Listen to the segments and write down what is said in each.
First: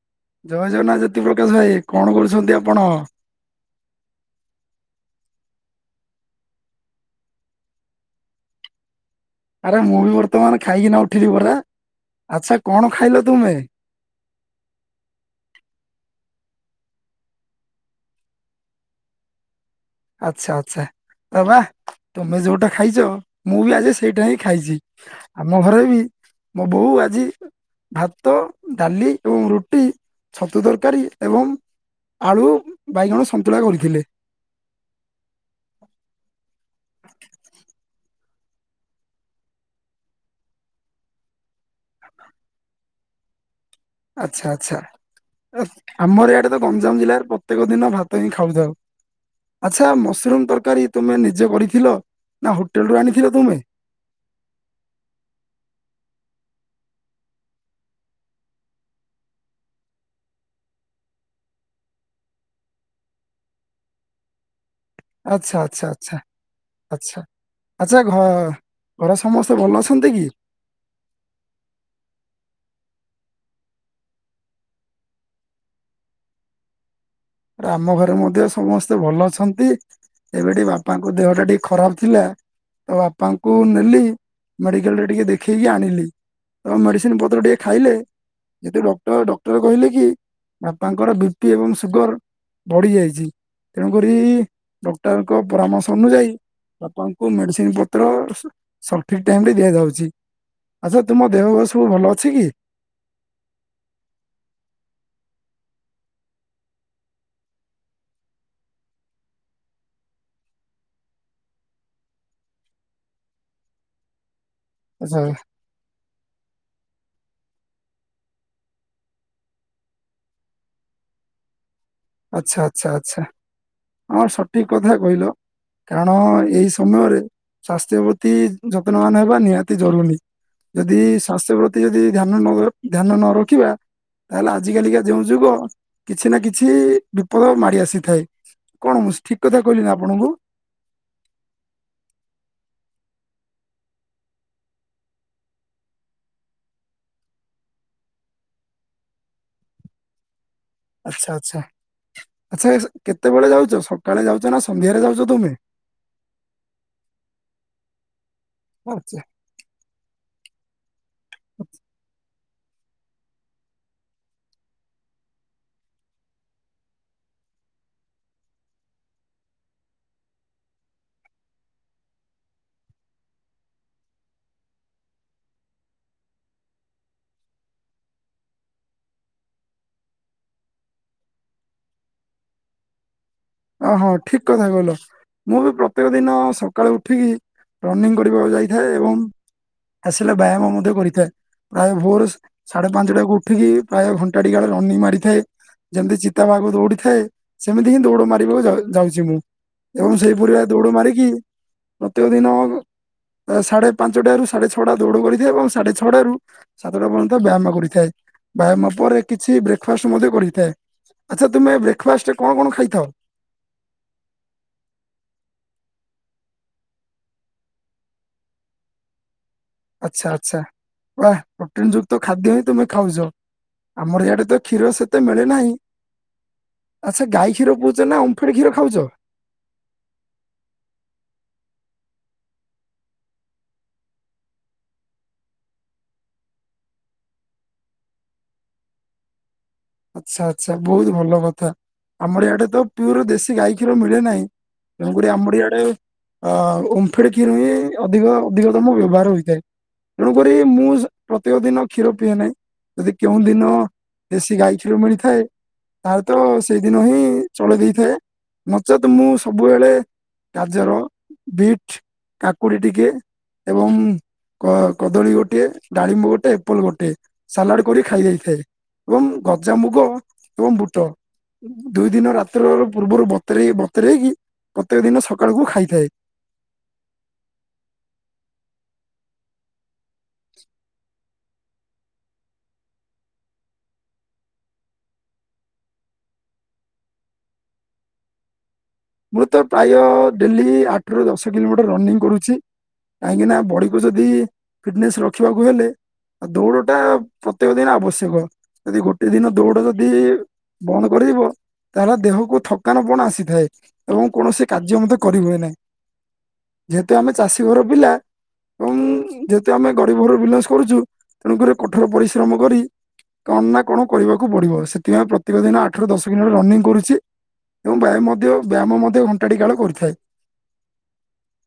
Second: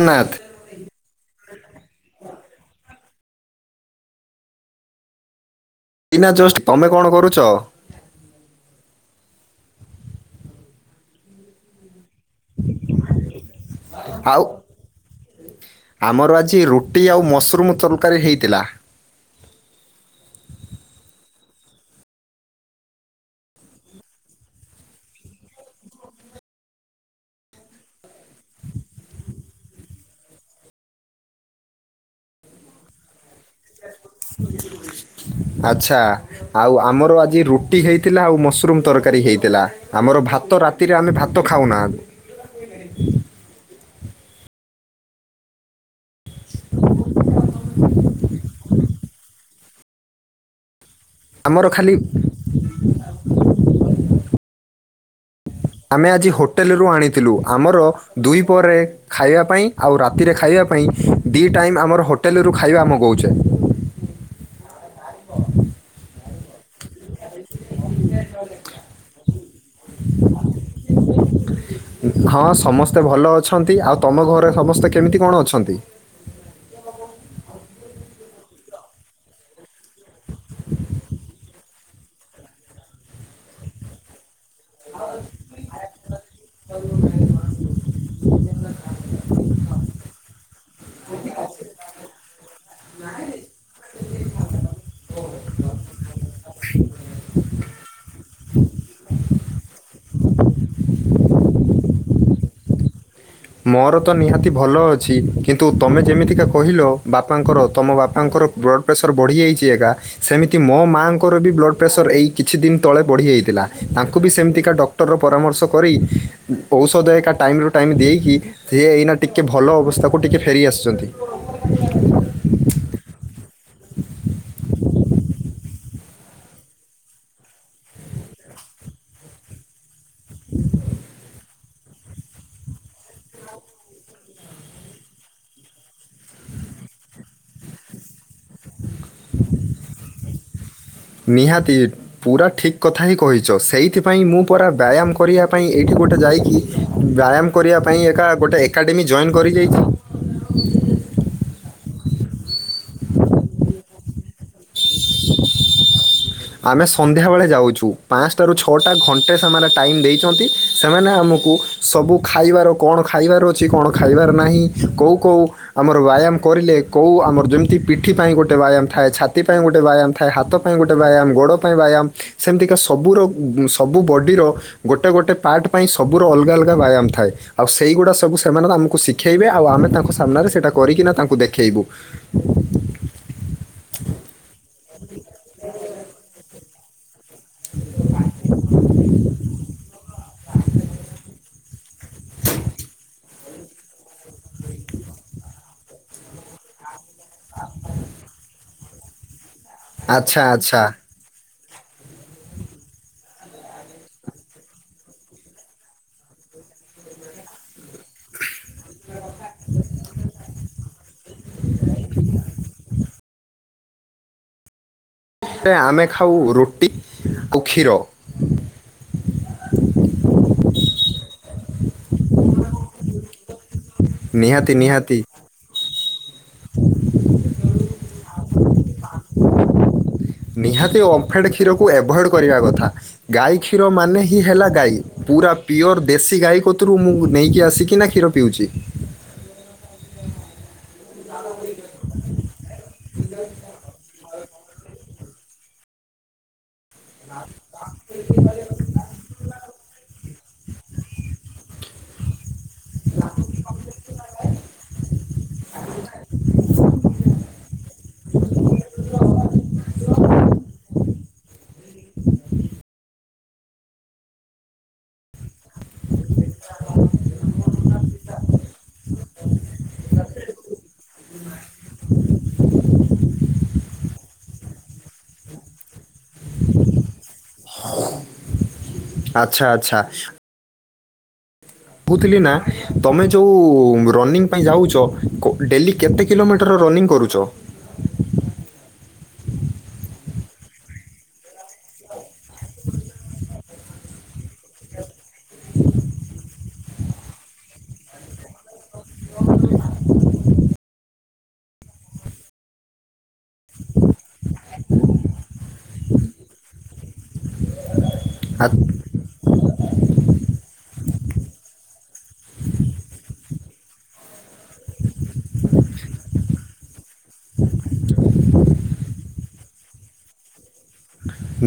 ଅନାଥ। ଜୟ ଜଗନ୍ନାଥ ଜ୍ୟୋତିପ୍ରକାଶ ଭାଇ କଣ କରୁଛନ୍ତି ଆପଣ? ଇନା ଜଷ୍ଟ ତମେ କଣ କରୁଛ? ଆରେ ମୁଁ ବି ବର୍ତ୍ତମାନ ଖାଇକିନା ଉଠିଲି ପରା ଆଚ୍ଛା କଣ ଖାଇଲ ତୁମେ? ଆଉ। ଆମର ଆଜି ରୁଟି ଆଉ ମସରୁମ ତରକାରୀ ହେଇଥିଲା। ଆଚ୍ଛା ଆଚ୍ଛା ତ ବା ତମେ ଯୋଉଟା ଖାଇଚ ମୁଁ ବି ଆଜି ସେଇଟା ହିଁ ଖାଇଚି। ଆମ ଘରେ ବି ମୋ ବୋଉ ଆଜି ଭାତ ଡାଲି ଏବଂ ରୁଟି ଛତୁ ତରକାରୀ ଏବଂ ଆଳୁ ବାଇଗଣ ସନ୍ତୁଳା କରିଥିଲେ। ଆଚ୍ଛା ଆଉ ଆମର ଆଜି ରୁଟି ହେଇ ଥିଲା ଆଉ ମସରୁମ୍ ତରକାରୀ ହେଇଥିଲା ଆମର ଭାତ ରାତିରେ ଆମେ ଭାତ ଖାଉନା। [inaudible] ଆଚ୍ଛା ଆଚ୍ଛା ଅ ଆମର ଏଇଆଡେ ତ ଗଞ୍ଜାମ୍ ଜିଲ୍ଲାରେ ପ ପ୍ରତ୍ୟେକ ଦିନ ଭାତ ହିଁ ଖାଉଥାଉ। ଆଚ୍ଛା ମସରୁମ୍ ତରକାରୀ ତମେ ନିଜେ ଆମର ଖାଲି କରିଥିଲ? ନା ହୋଟେଲରୁ ଆଣିଥିଲ ତୁମେ? ଆମେ ଆଜି ହୋଟେଲେରୁ ଆଣିଥିଲୁ ଆମର ଦୁଇ ପରେ ଖାଇବା ପାଇଁ ଆଉ ରାତିରେ ଖାଇବା ପାଇଁ ଦୁଇ ଟାଇମ୍ ଆମର ହୋଟେଲରୁ ଖାଇବା ଆମେ ମଗଉଛେ। ଆଚ୍ଛା ଆଚ୍ଛା ଆଚ୍ଛା ଆଛା ଆଚ୍ଛା ଘ ଘରେ ସମସ୍ତେ ଭଲ ଅଛନ୍ତି କି। ହଁ ସମସ୍ତେ ଭଲ ଅଛନ୍ତି ଆଉ ତମ ଘରେ ସମସ୍ତେ କେମିତି କଣ ଅଛନ୍ତି। ଆମ ଘରେ ମଧ୍ୟ ସମସ୍ତେ ଭଲ ଅଛନ୍ତି। ଏବେ ଟିକେ ବାପାଙ୍କ ଦେହ ଟା ଟିକେ ଖରାପ ଥିଲା ତ ବାପାଙ୍କୁ ନେଲି। ମେଡିକାଲ ରେ ଟିକେ ଦେଖେଇକି ଆଣିଲି ଏବଂ ମେଡିସିନ ପତ୍ର ଟିକେ ଖାଇଲେ ଏବେ ଡକ୍ଟର ଡକ୍ଟର କହିଲେ କି ବାପାଙ୍କର ବି ପି ଏବଂ ସୁଗର ବଢି ଯାଇଛି ତେଣୁକରି ଡକ୍ଟରଙ୍କ ପରାମର୍ଶ ଅନୁଯାୟୀ ବାପାଙ୍କୁ ମେଡିସିନ ପତ୍ର ସଠିକ୍ ଟାଇମ ରେ ଦିଆଯାଉଚି ଆଚ୍ଛା ତୁମ ଦେହବା ସବୁ ଭଲ ଅଛି କି? ମୋର ତ ନିହାତି ଭଲ ଅଛି କିନ୍ତୁ ତମେ ଯେମିତିକା କହିଲ ବାପାଙ୍କର ତମ ବାପାଙ୍କର ବ୍ଲଡ଼ ପ୍ରେସର ବଢ଼ିଯାଇଛି ଏକା। ସେମିତି ମୋ ମାଆଙ୍କର ବି ବ୍ଲଡ଼ ପ୍ରେସର୍ ଏଇ କିଛି ଦିନ୍ ତଳେ ବଢ଼ିଯାଇଥିଲା ତାଙ୍କୁ ବି ସେମ୍ତିକା ଡକ୍ ଡକ୍ଟର ଆଚ୍ଛା ପରାମର୍ଶ କରି, ଔଷଧ ଏକା ଟାଇମ୍ରୁ ଟାଇମ୍ ଦେଇ କି ସେ ଏଇନା ଟିକେ ଭଲ ଅବସ୍ଥାକୁ ଟିକେ ଫେରି ଆସିଚନ୍ତି। ଆଚ୍ଛା ଆଚ୍ଛା ଆଚ୍ଛା ଆମର ସଠିକ୍ କଥା କହିଲ। କାରଣ ଏଇ ସମୟରେ ସ୍ୱାସ୍ଥ୍ୟ ପ୍ରତି ଯତ୍ନବାନ ହେବା ନିହାତି ଜରୁରୀ। ଯଦି ସ୍ୱାସ୍ଥ୍ୟ ପ୍ରତି ଯଦି ଧ୍ୟାନ ନ ଧ୍ୟାନ ନ ରଖିବା ତାହେଲେ ଆଜି କାଲିକା ଯେଉଁ ଯୁଗ କିଛି ନା କିଛି ବିପଦ ମାଡି ଆସିଥାଏ କଣ ମୁଁ ଠିକ କଥା କହିଲି ନା ଆପଣଙ୍କୁ? ନିହାତି। ପୁରା ଠିକ୍ କଥା ହି କହିଚ ସେଇଥିପାଇଁ ମୁଁ ପରା ବ୍ୟାୟାମ କରିବା ପାଇଁ ଏଇଠି ଗୋଟେ ଯାଇକି ବ୍ୟାୟାମ କରିବା ପାଇଁ ଏକା ଗୋଟେ ଏକାଡେମୀ ଜଏନ୍ କରିଯାଇଛି। ଆଚ୍ଛା ଆଚ୍ଛା। ଆଛା କେତେବେଳେ ଯାଉଛ ସକାଳେ ଯାଉଛ ନା ସନ୍ଧ୍ୟାରେ ଯାଉଛ ତମେ? ଆମେ ସନ୍ଧ୍ୟାବେଳେ ଯାଉଚୁ ପାଁସଟାରୁ ଛଅଟା ଆଚ୍ଛା ଘଣ୍ଟେ ସେମାନେ ଟାଇମ୍ ଦେଇଚନ୍ତି। ସେମାନେ ଆମକୁ ସବୁ ଖାଇବାର କଣ ଖାଇବାର ଅଛି କଣ ଖାଇବାର ନାହିଁ କୋଉ କୋଉ ଆମର ବ୍ୟାୟାମ କରିଲେ କୋଉ ଆମର ଯେମିତି ପିଠି ପାଇଁ ଗୋଟେ ବ୍ୟାୟାମ ଥାଏ ଛାତି ପାଇଁ ଗୋଟେ ବ୍ୟାୟାମ ଥାଏ ହାତ ପାଇଁ ଗୋଟେ ବ୍ୟାୟାମ ଗୋଡ଼ ପାଇଁ ବ୍ୟାୟାମ ସେମିତିକା ସବୁର ସବୁ ବଡ଼ିର। ଗୋଟେ ଗୋଟେ ପାର୍ଟ ପାଇଁ ସବୁ ର ଅଲଗା ଅଲଗା ବ୍ୟାୟାମ ଥାଏ। ଆଉ ସେଇଗୁଡା ସବୁ ସେମାନେ ଆମକୁ ଶିଖେଇବେ ଆଉ ଆମେ ତାଙ୍କ ସାମ୍ନାରେ ସେଇଟା କରିକିନା ତାଙ୍କୁ ଦେଖେଇବୁ। ଓହଁ ଠିକ କଥା କିଲ ମୁଁ ବି ପ୍ରତ୍ୟେକ ଦିନ ସ କାଳୁ ଉଠିକି ରନିଂ କରିବାକୁ ଯାଇଥାଏ। ଏବଂ ଆସିଲା ବ୍ୟାୟାମ ମଧ୍ୟ କରିଥାଏ ପ୍ରାୟ ଭୋର ସାଢେ ପାଞ୍ଚଟାକୁ ଉଠିକି ପ୍ରାୟ ଘଣ୍ଟାଡି କାଳ ରନିଂ ମାରିଥାଏ। ଯେମିତି ଚିତାବାଘକୁ ଦୌଡି ଥାଏ ସେମିତି ହିଁ ଦୌଡ଼ ମାର ଯାଉ ଯାଉଛି ମୁଁ ଏବଂ ଆଚ୍ଛା ସେଇପରିଆ ଆଚ୍ଛା ଦୌଡ ମାରିକି ପ୍ରତ୍ୟେକ ଦିନ ସାଢେ ପାଞ୍ଚଟାରୁ ସାଢେ ଛଅଟା ଦୌଡ଼ କରିଦିଏ ଏବଂ ସାଢେ ଛଅଡାରୁ ସାତଟା ପର୍ଯ୍ୟନ୍ତ ବ୍ୟାୟାମ କରିଥାଏ। ବାୟାମ ପରେ କିଛି ବ୍ରେକ୍ଫାଷ୍ଟ ମଧ୍ୟ କରିଥାଏ ଆଚ୍ଛା ତୁମେ ବ୍ରେକ୍ଫାଷ୍ଟରେ କଣ କଣ ଖାଇଥାଅ। ହେ ଆମେ ଖାଉ ରୁଟି କୁ କ୍ଷୀର। ଆଚ୍ଛା ଆଛା ପ୍ରୋଟିନ୍ ଯୁକ୍ତ ଖାଦ୍ୟ ହିଁ ତୁମେ ଖାଉଛ। ଆମର ଇଆଡେ ତ ନିହାତି କ୍ଷୀର ନିହାତି ସେତେ ମିଳେ ନାହିଁ। ଆଚ୍ଛା ଗାଇଖିର ପିଉଚ ନା ଓମ୍ ଫେଡ କ୍ଷୀର ଖାଉଚ। ନିହାତି ଓମ୍ଫେଡ କ୍ଷୀରକୁ ଏଭଏଡ କରିବା କଥା। ଗାଈ କ୍ଷୀର ମାନେ ହି ହେଲା ଗାଈ ପୁରା ପିଓର ଦେଶୀ ଗାଈ କତରୁ ମୁଁ ନେଇକି ଆସିକିନା କ୍ଷୀର ପିଉଚି। ଆଛା ଆଚ୍ଛା ବୋହୁତ ଭଲ କଥା ଆମର ଇଆଡେ ତ ପିଓର ଦେଶୀ ଗାଈ କ୍ଷୀର ମିଳେ ନାହିଁ ତେଣୁକଡି ଆମରଇଆଡେ ଅ ଓମ୍ ଫେଡ୍ କ୍ଷୀର ହିଁ ଅଧିକ ଅଧିକ ତମ ବ୍ୟବହାର ହୋଇଥାଏ ତେଣୁକରି ମୁଁ ସୁ ପ୍ରତ୍ୟେକ ଦିନ କ୍ଷୀର ପିଏ ନାହିଁ। ଯଦି କେଉଁ ଦିନ ଦେଶୀ ଗାଈ ଖିର ମିଳିଥାଏ ତାଲେ ତ ସେଇଦିନ ହିଁ ଚଳେଇ ଦେଇଥାଏ ନଚେତ ମୁଁ ସବୁବେଳେ ଗାଜର ବିଟ୍ କାକୁଡି ଟିକେ ଏବଂ କ କଦଳୀ ଗୋଟିଏ ଡାଳିମ୍ବ ଗୋଟେ ଏପଲ ଗୋଟେ। ସାଲାଡେ କଡି ଖାଇ ଜାଇଥାଏ ଏବଂ ଗଜାମୁଗ ଏବଂ ବୁଟ ଦୁଇ ଦିନ ରାତ୍ର ର ପୂର୍ବରୁ ବତରେଇ ବତରେଇକି ପ୍ରତ୍ୟେକ ଦିନ ସକାଳକୁ ଖାଇଥାଏ। ଆଛା ଆଚ୍ଛା। ପୁଥିଲି ନା ତମେ ଯୋଉ ରନିଂ ପାଇଁ ଯାଉଛ କୋ ଡେଲି କେତେ କିଲୋମିଟର ରନିଂ କରୁଛ। ମୁଁ ତ ପ୍ରାୟ ଡେଲି ଆଠ ଠରୁ ଦଶ କିଲୋମିଟର ରନିଂ କରୁଛି କାହିଁକିନା ବଡ଼ିକୁ ଯଦି ଫିଟନେସ ରଖିବାକୁ ହେଲେ ଆ ଦୌଡ଼ ଟା ପ୍ରତ୍ୟେକ ଦିନ ଆବଶ୍ୟକ। ଯଦି ଗୋଟେ ଦିନ ଦୌଡ ଯଦି ବନ୍ଦ କରିଇବ ତାହେଲେ ଦେହକୁ ଥକାନ ପଣ ଆସିିବ। ହେଏ କୌଣସି କାର୍ଯ୍ୟ ମଧ୍ଯ କରି ହୁଏ ନାହିଁ ଯେହେତୁ ଆମେ ଚାଷୀ ଘର ପିଲା ଆ- ଏବଂ ଯେହେତୁ ଆମେ ଗରିବର ବିଲଙ୍ଗସ୍ କରୁଛୁ ତେଣୁକରି କଠୋର ପରିଶ୍ରମ କରି କଣ ନା କଣ କରିବାକୁ ପଡିବ ସେଥିପାଇଁ ପ୍ରତ୍ୟେକ ଦିନ ଆଠରୁ ଦଶ କିଲୋଟ ରନିଙ୍ଗ କରୁଚି। ଏବଂ ବ୍ୟାୟାମ ମଧ୍ୟ ବ୍ୟାୟାମ ମଧ୍ୟ ଘଣ୍ଟାଟି କାଳ କରିଥାଏ।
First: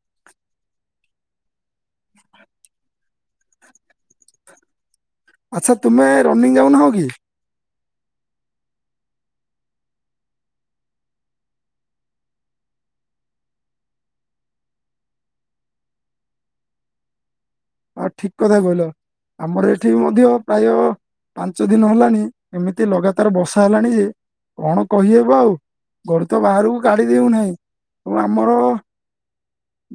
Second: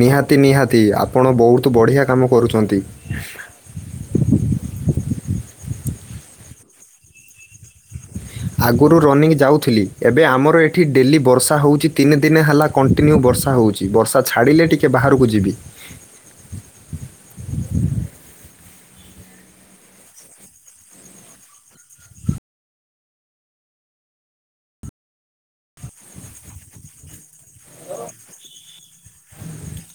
ନିହାତି ନିହାତି ଆପଣ ବହୁତ ବଢିଆ କାମ କରୁଚ଼ନ୍ତି। ଆଚ୍ଛା ତୁମେ ରନିଂ ଯାଉନାହଁ କି? ଆଗରୁ ରନିଂ ଯାଉଥିଲି ଏବେ ଆମର ଏଠି ଡେଲି ବର୍ଷା ହେଉଛି ତିନି ଦିନ ହେଲା କଣ୍ଟିନ୍ୟୁ ବର୍ଷା ହେଉଛି ବର୍ଷା ଛାଡ଼ିଲେ ଟିକିଏ ବାହାରକୁ ଯିବି। ହଁ ଠିକ କଥା କହିଲ ଆମର ଏଠି ବି ମଧ୍ୟ ପ୍ରାୟ ପାଞ୍ଚ ଦିନ ହେଲାଣି ଏମିତି ଲଗାତାର ବର୍ଷା ହେଲାଣି ଯେ କଣ କହିହେବ ଆଉ। ଘରୁ ତ ବାହାରକୁ କାଢିଦଉନାହିଁ ଏବଂ ଆମର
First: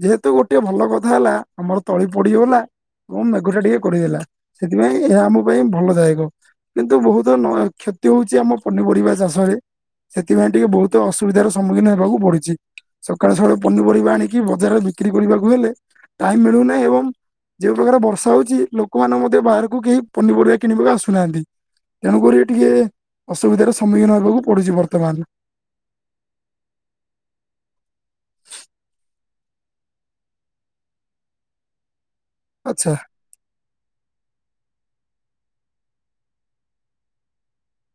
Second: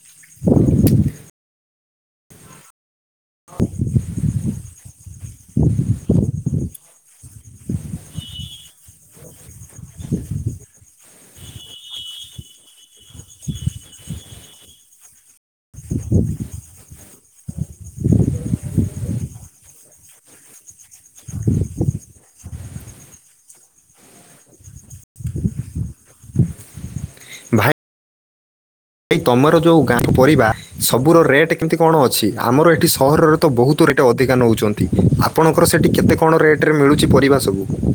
ଯେହେତୁ ଗୋଟେ ଭଲ କଥା ହେଲା ଆମର ତଳି ପଡିଗଲା। ଏବଂ ମେଘୁ ଟା ଟିକେ କଡିଦେଲା ସେଥିପାଇଁ ଏହା ଆମ ପାଇଁ ଭଲ ଦାୟକ। କିନ୍ତୁ ବହୁତ ନୁହଁ କ୍ଷତି ହଉଛି ଆମ ପନିପରିବା ଚାଷରେ। ସେଥିପାଇଁ ଟିକେ ବହୁତ ଅସୁବିଧାର ସମ୍ମୁଖୀନ ହେବାକୁ ପଡିଛି। ସକାଳୁ ସକାଳୁ ପନିପରିବା ଆଣିକି ବଜାରରେ ବିକ୍ରି କରିବାକୁ ହେଲେ ଟାଇମ୍ ମିଳୁନାହିଁ ଏବଂ ଯୋଉ ପ୍ରକାର ବର୍ଷା ହଉଛି ଲୋକମାନେ ମଧ୍ୟ ବାହାରକୁ କେହି ପାନି ପରିବା କିଣିବାକୁ ଆସୁନାହାନ୍ତି। ତେଣୁକରି ଟିକେ ଅସୁବିଧାର ସମ୍ମୁଖୀନ ହେବାକୁ ପଡୁଛି ବର୍ତ୍ତମାନ। ଭାଇ ତମର ଯୋଉ ଗାଁ ପରିବା ସବୁ ର ରେଟ୍ କେମିତି କଣ ଅଛି? ଆମର ଏଠି ଆଚ୍ଛା ସହରର ତ ବହୁତ ରେଟ୍ ଅଧିକା ନେଉଛନ୍ତି ଆପଣଙ୍କର ସେଇଠି କେତେ କଣ ରେଟ ରେ ମିଳୁଛି ପରିବା ସବୁ?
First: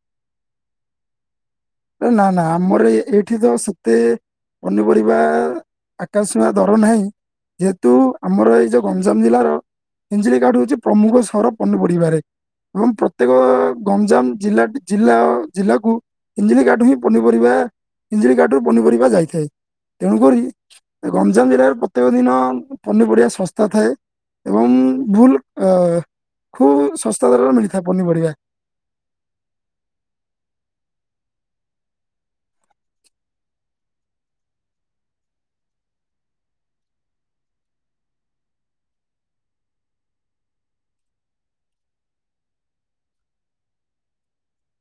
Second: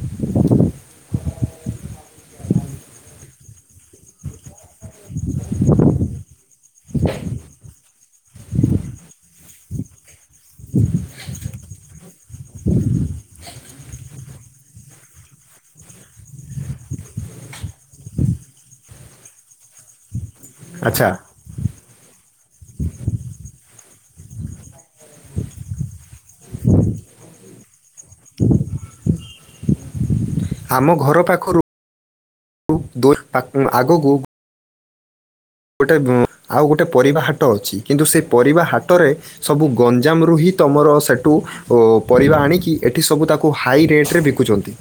ନା ନା ଆମର ଏଇଠି ତ ସେତେ ପନିପରିବା ଆକାଶ ଛୁଆଁ ଦର ନାହିଁ। ଯେହେତୁ ଆମର ଏଇ ଯୋଉ ଗଞ୍ଜାମ ଜିଲ୍ଲାର ଇଞ୍ଜଳି କାଠ ହଉଛି ପ୍ରମୁଖ ସହର ପନିପଡିବାରେ। ଏବଂ ପ୍ରତ୍ୟେକ ଗଞ୍ଜାମ ଜିଲ୍ଲା ଜିଲ୍ଲା ଜିଲ୍ଲାକୁ ଇଞ୍ଜିଳି କାଠ ହିଁ ପନିପରିବା ଇଞ୍ଜିଳି କାଠ ରୁ ପନିପରିବା ଯାଇଥାଏ ତେଣୁକରି ଆଚ୍ଛା ଗଞ୍ଜାମ ଜିଲ୍ଲାରେ ପ୍ରତ୍ୟେକ ଦିନ ପନିପରିବା ଶସ୍ତା ଥାଏ ଏବଂ ଭୁଲ ଖୁବ ଶସ୍ତା ଦରରେ ମିଳିଥାଏ ପନିପରିବା। ଆମ ଘର ପାଖରୁ ଆଗକୁ ଗୋଟେ ଆଉ ଗୋଟେ ପରିବା ହାଟ ଅଛି। କିନ୍ତୁ ସେଇ ପରିବା ହାଟରେ ସବୁ ଗଞ୍ଜାମରୁ ହିଁ ତମର ସେଠୁ ଓ ପରିବା ଆଣିକି ଏଠି ସବୁ ତାକୁ ହାଇ ରେଟରେ ବିକୁଛନ୍ତି।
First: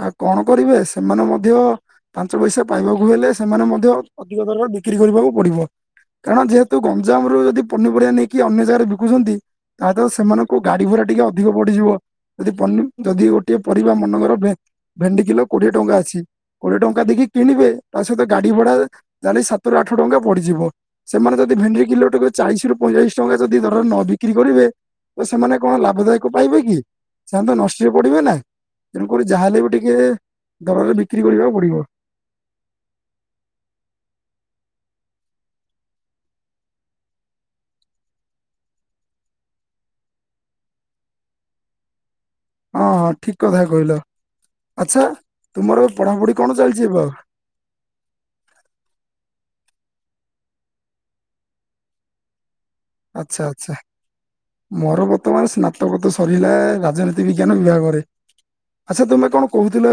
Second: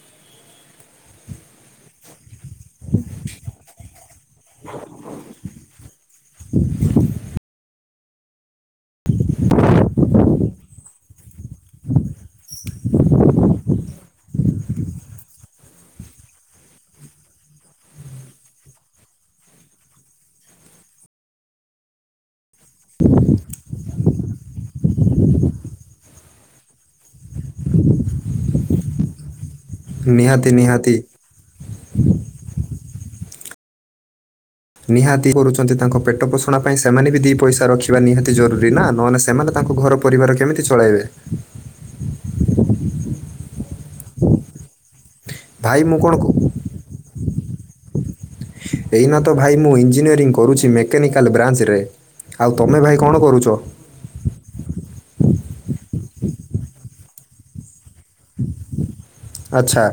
ଆଉ କଣ କରିବେ, ସେମାନେ ମଧ୍ୟ ପାଞ୍ଚ ପଇସା ପାଇବାକୁ ହେଲେ ସେମାନେ ମଧ୍ୟ ଅଧିକ ଦରରେ ବିକ୍ରି କରିବାକୁ ପଡିବ। କାରଣ ଯେହେତୁ ଗଞ୍ଜାମ ରୁ ଯଦି ପନିପରିବା ନେଇକି ଅନ୍ୟ ଜାଗାରେ ବିକୁଛନ୍ତି ତା ତ ସେମାନଙ୍କୁ ଗାଡି ଭଡା ଟିକେ ଅଧିକ ବଡିଯିବ। ଯଦି ଯଦି ଗୋଟିଏ ପରିବା ମନେକର ଭେଣ୍ଡି କିଲୋ କୋଡିଏ ଟଙ୍କା ଅଛି କୋଡିଏ ଟଙ୍କା ଦେଇକି କିଣିବେ ତା ସହିତ ଗାଡି ଭଡା ଜାଣି ସାତରୁ ଆଠ ଟଙ୍କା ପଡିଯିବ। ସେମାନେ ଯଦି ଭେଣ୍ଡି କିଲୋ ଟାକୁ ଚାଳିଶି ରୁ ପଇଁଚାଳିଶ ଟଙ୍କା ଯଦି ଦର ରେ ନ ବିକ୍ରି କରିବେ ତ ସେମାନେ କଣ ଲାଭଦାୟକ ପାଇବେ କି? ସେମାନେ ତ ନଷ୍ଟରେ ପଡିବେ ନାଁ। ତେଣୁକ ଯାହାହେଲେ ବି ଟିକେ ନିହାତି ନିହାତି ଦରରେ ବିକ୍ରି କରିବାକୁ ପଡିବ। ନିହାତି କରୁଛନ୍ତି ତାଙ୍କ ପେଟ ପୋଷଣ ପାଇଁ ସେମାନେ ବି ଦି ପଇସା ରଖିବା ନିହାତି ଜରୁରୀ ନା। ନହଲେ ସେମାନେ ତାଙ୍କ ଘର ପରିବାର କେମିତି ଚଳାଇବେ? ହଁ ହଁ ଠିକ କଥା କହିଲ। ଆଚ୍ଛା ଭାଇ ତୁମର ଏ ମୁଁ ପଢାପଢି କ- କଣ ଚାଲିଛି ଏବେ ଆଉ? ଏଇନା ତ ଭାଇ ମୁଁ ଇଞ୍ଜିନିୟରିଂ କରୁଛି ମେକାନିକାଲ୍ ବ୍ରାଞ୍ଚ ରେ। ଆଉ ତମେ ଭାଇ କ'ଣ କରୁଛ ଆଚ୍ଛା ଆଛା। ମୋର ବର୍ତ୍ତମାନ ସ୍ନାତକ ତ ସରିଲା ରାଜନୀତି ବିଜ୍ଞାନ ବିଭାଗରେ। ଆଛା ତମେ? ଆଛା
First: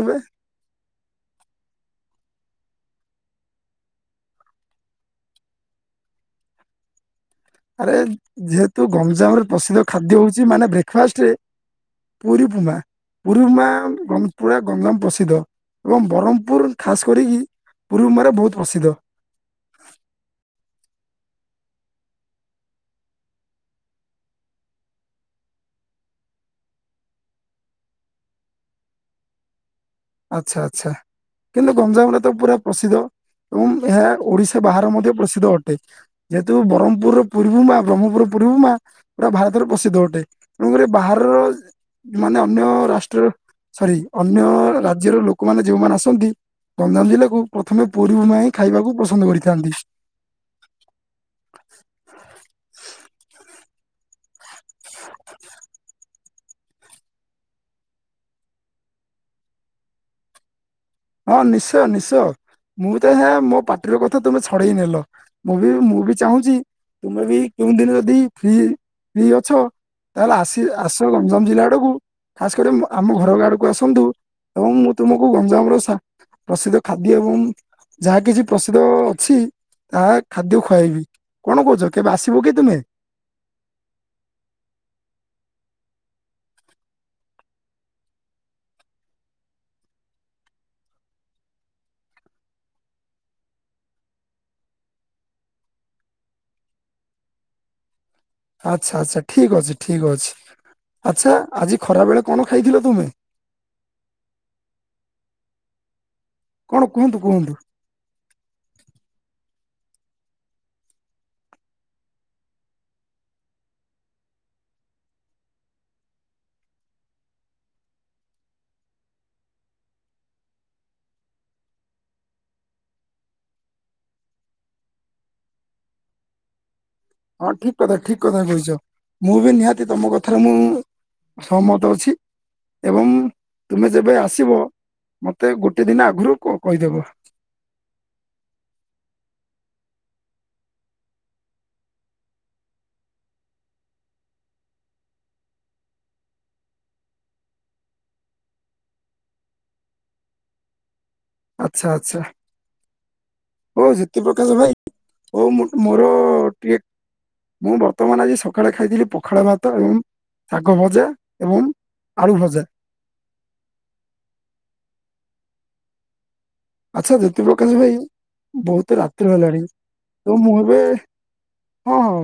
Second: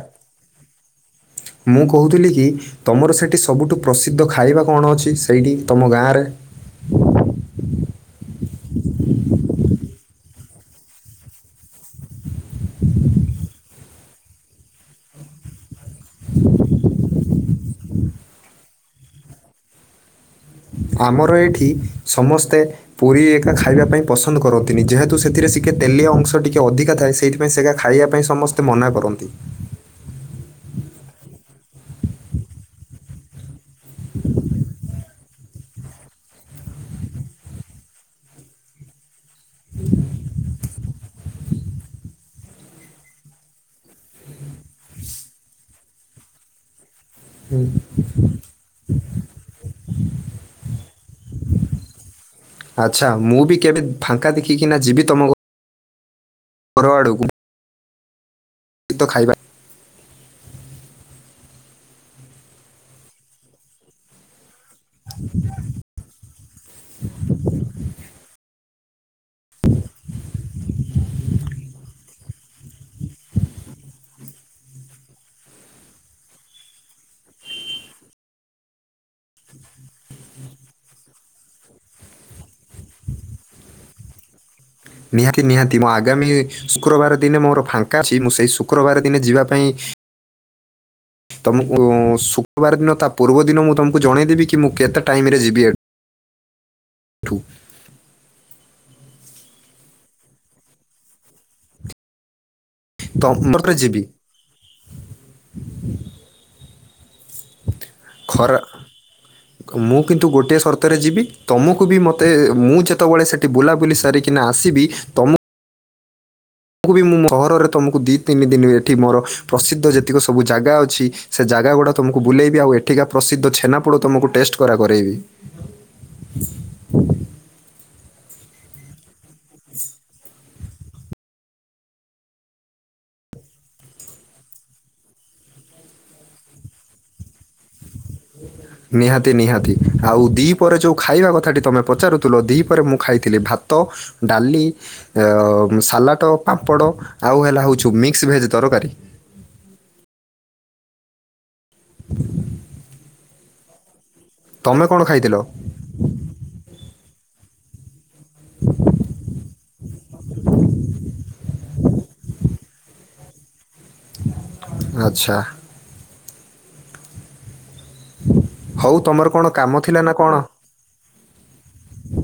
ମୁଁ କହୁଥିଲି କି ତମର ସେଠି ସବୁଠୁ ପ୍ରସିଦ୍ଧ ଖାଇବା କଣ ଅଛି ସେଇଠି ତମ ଗାଁରେ? ଆରେ ଯେହେତୁ ଗମଜାମ ରେ ପ୍ରସିଦ୍ଧ ଖାଦ୍ୟ ହଉଛି ମାନେ ବ୍ରେକ୍ଫାଷ୍ଟ ରେ। ପୁରୀ ପୁମା। ରୁମା ଗ ପୁରା ଗଙ୍ଗାମ ପ୍ରସିଦ୍ଧ। ଏବଂ ବରହମ ପୁର ଖାସ କରିକି ପୁରୀ ଉମା ରେ ବହୁତ ପ୍ରସିଦ୍ଧ। ଆମର ଏଠି ସମସ୍ତେ ପୁରୀ ଏକା ଖାଇବା ପାଇଁ ପସନ୍ଦ କରନ୍ତିନି ଯେହେତୁ ସେଥିରେ ସିକେ ତେଲିଆ ଅଂଶ ଟିକେ ଅଧିକା ଥାଏ ସେ ବେ ସେଗା ଖାଇବା ପାଇଁ ସମସ୍ତେ ମନା କରନ୍ତି। ଆଚ୍ଛା ଆଚ୍ଛା। କିନ୍ତୁ ଗଞ୍ଜାମରେ ତ ପୁରା ପ୍ରସିଦ୍ଧ ଏବଂ ଏହା ଓଡିଶା ବାହାରେ ମଧ୍ୟ ପ୍ରସିଦ୍ଧ ଅଟେ। ଯେହେତୁ ବରହମପୁରର ପୁରୀ ଉମା ବ୍ରହ୍ମପୁରର ପୁରୀଉମା ପୁରା ଭାରତରେ ପ୍ରସିଦ୍ଧ ଅଟେ। ତେଣୁକରି ବାହାର ମାନେ ଅନ୍ୟ ରାଷ୍ଟ୍ର ସରି ଅନ୍ୟ ରା ରାଜ୍ୟର ଲୋକମାନେ ଯେଉଁମାନେ ଆସନ୍ତି ଗଞ୍ଜାମ ଜିଲ୍ଲାକୁ ପ୍ରଥମେ ପୁରୀ ଉମା ହି ଖାଇବାକୁ ପସନ୍ଦ କରିଥାନ୍ତି। ଆଛା ମୁଁ ବି କେବେ ଫାଙ୍କା ଦେଖିକିନା ଯିବି ତମ ପର ଆଡ଼କୁ ତ ଖାଇବା। ହଁ ନିଶ୍ଚୟ ନିଶ୍ଚୟ ମୁଁ ତ ହେ ମୋ ପାଟିର କଥା ତୁମେ ଛଡେଇ ନେଲ। ମୁଁ ବି ମୁଁ ବି ଚାହୁଁଛି ତୁମେ ବି କେଉଁ ଦିନ ଯଦି ଫ୍ରି ଫ୍ରି ଅଛ ତାହେଲେ ଆସି ଆସ ଗଞ୍ଜାମ ଜିଲ୍ଲା ଆଡକୁ ଖାସ କରି ଆମ ଘର ଆଡକୁ ଆସନ୍ତୁ। ଏବଂ ମୁଁ ତୁମକୁ ଗଞ୍ଜାମ ର ସ ପ୍ରସିଦ୍ଧ ଖାଦ୍ୟ ଏବଂ ଯାହା କିଛି ପ୍ରସିଦ୍ଧ ଅଛି। ତା ଖାଦ୍ୟ ଖୁଆଇବି କଣ କହୁଛ କେବେ ଆସିବ କି ତୁମେ? ନିହାତି ନିହାତି ମୋ ଆଗାମୀ ଶୁକ୍ରବାର ଦିନେ ମୋର ଫାଙ୍କା ସେ ମୁଁ ସେଇ ଶୁକ୍ରବାର ଦିନେ ଯିବା ପାଇଁ ତୁମକୁ ଶୁକ୍ରବାର ଦିନ ତା ପୂର୍ବ ଦିନ ମୁଁ ତମକୁ ଜଣେଇଦେବି କି ମୁଁ କେତେ ଟାଇମରେ ଯିବି ଏ ଠୁ। ଆଚ୍ଛା ଆଚ୍ଛା ଠିକ ଅଛି ଠିକ ଅଛି ଆଚ୍ଛା ଆଜି ଖରା ବେଳ କଣ ଖାଇଥିଲ? ତୁମେ କମର ତ ଯିବି କଣ କୁହନ୍ତୁ କୁହନ୍ତୁ? ଖରା ମୁଁ କିନ୍ତୁ ଗୋଟିଏ ସର୍ତ୍ତରେ ଯିବି ତୁମକୁ ବି ମୋତେ ମୁଁ ଯେତେବେଳେ ସେଠି ବୁଲାବୁଲି ସାରିକିନା ଆସିବି। ତମୁ କୁ ବି ମୁଁ ସହରରେ ତୁମକୁ ଦିଇ ତିନି ଦିନ ଏଠି ମୋର ପ୍ରସିଦ୍ଧ ଯେତିକ ସବୁ ଜାଗା ଅଛି। ସେ ଜାଗା ଗୁଡ଼ା ତମକୁ ବୁଲେଇବି ଆଉ ଏଠିକା ପ୍ରସିଦ୍ଧ ଛେନାପୋଡ଼ ତୁମକୁ ଟେଷ୍ଟ କରା କରାଇବି। ହଁ ଠିକ କଥା ଠିକ କଥା କହିଛ ମୁଁ ବି ନିହାତି ତମ କଥାରେ ମୁଁ ସହମତ ଅଛି। ଏବଂ ତୁମେ ଯେବେ ଆସିବ ମୋତେ ଗୋଟେ ଦିନ ଆଗରୁ କହିଦବ। ନିହାତି ନିହାତି ଆଉ ଦି ପହରେ ଯୋଉଁ ଖାଇବା କଥାଟି ତୁମେ ପଚାରୁଥିଲ ଦି ପହରେ ପରେ ମୁଁ ଖାଇଥିଲି ଭାତ ଡାଲି ସାଲାଟ ପାମ୍ପଡ଼ ଆଉ ହେଲା ହେଉଛି ମିକ୍ସ ଭେଜ୍ ତରକାରୀ। ଆଛା ଆଛା ହଉ ଜ୍ୟୋତିପ୍ରକାଶ ଭାଇ ତମେ କ'ଣ ଖାଇଥିଲ ହଉ ମୁ ମୋର ଟିକେ ମୁଁ ବର୍ତ୍ତମାନ ଆଜି ସକାଳେ ଖାଇଥିଲି ପଖାଳ ଭାତ ଏବଂ ଶାଗ ଭଜା ଏବଂ ଆଳୁ ଭଜା। ଆଚ୍ଛା। ଆଚ୍ଛା ଜ୍ୟୋତିପ୍ରକାଶ ଭାଇ ହଉ ବହୁତ ତମର ରାତ୍ରି କ'ଣ ହେଲାଣି କାମ ଥିଲା ନା କ'ଣ ତେଣୁ ମୁଁ ଏବେ ହଁ ହଁ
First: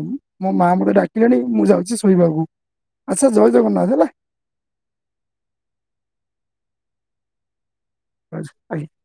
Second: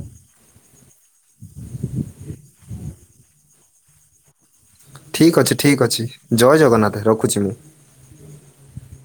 ମୋ ମା ମତେ ଡାକିଲେଣି ମୁଁ ଯାଉଛି ଶୋଇବାକୁ। ଆଚ୍ଛା ଜୟ ଜଗନ୍ନାଥ ହେଲା। ଠିକ୍ ଅଛି ଠିକ୍ ଅଛି ଜୟ ଜଗନ୍ନାଥ ରଖୁଛି ମୁଁ। ଯାଉଛି ଆଜ୍ଞା।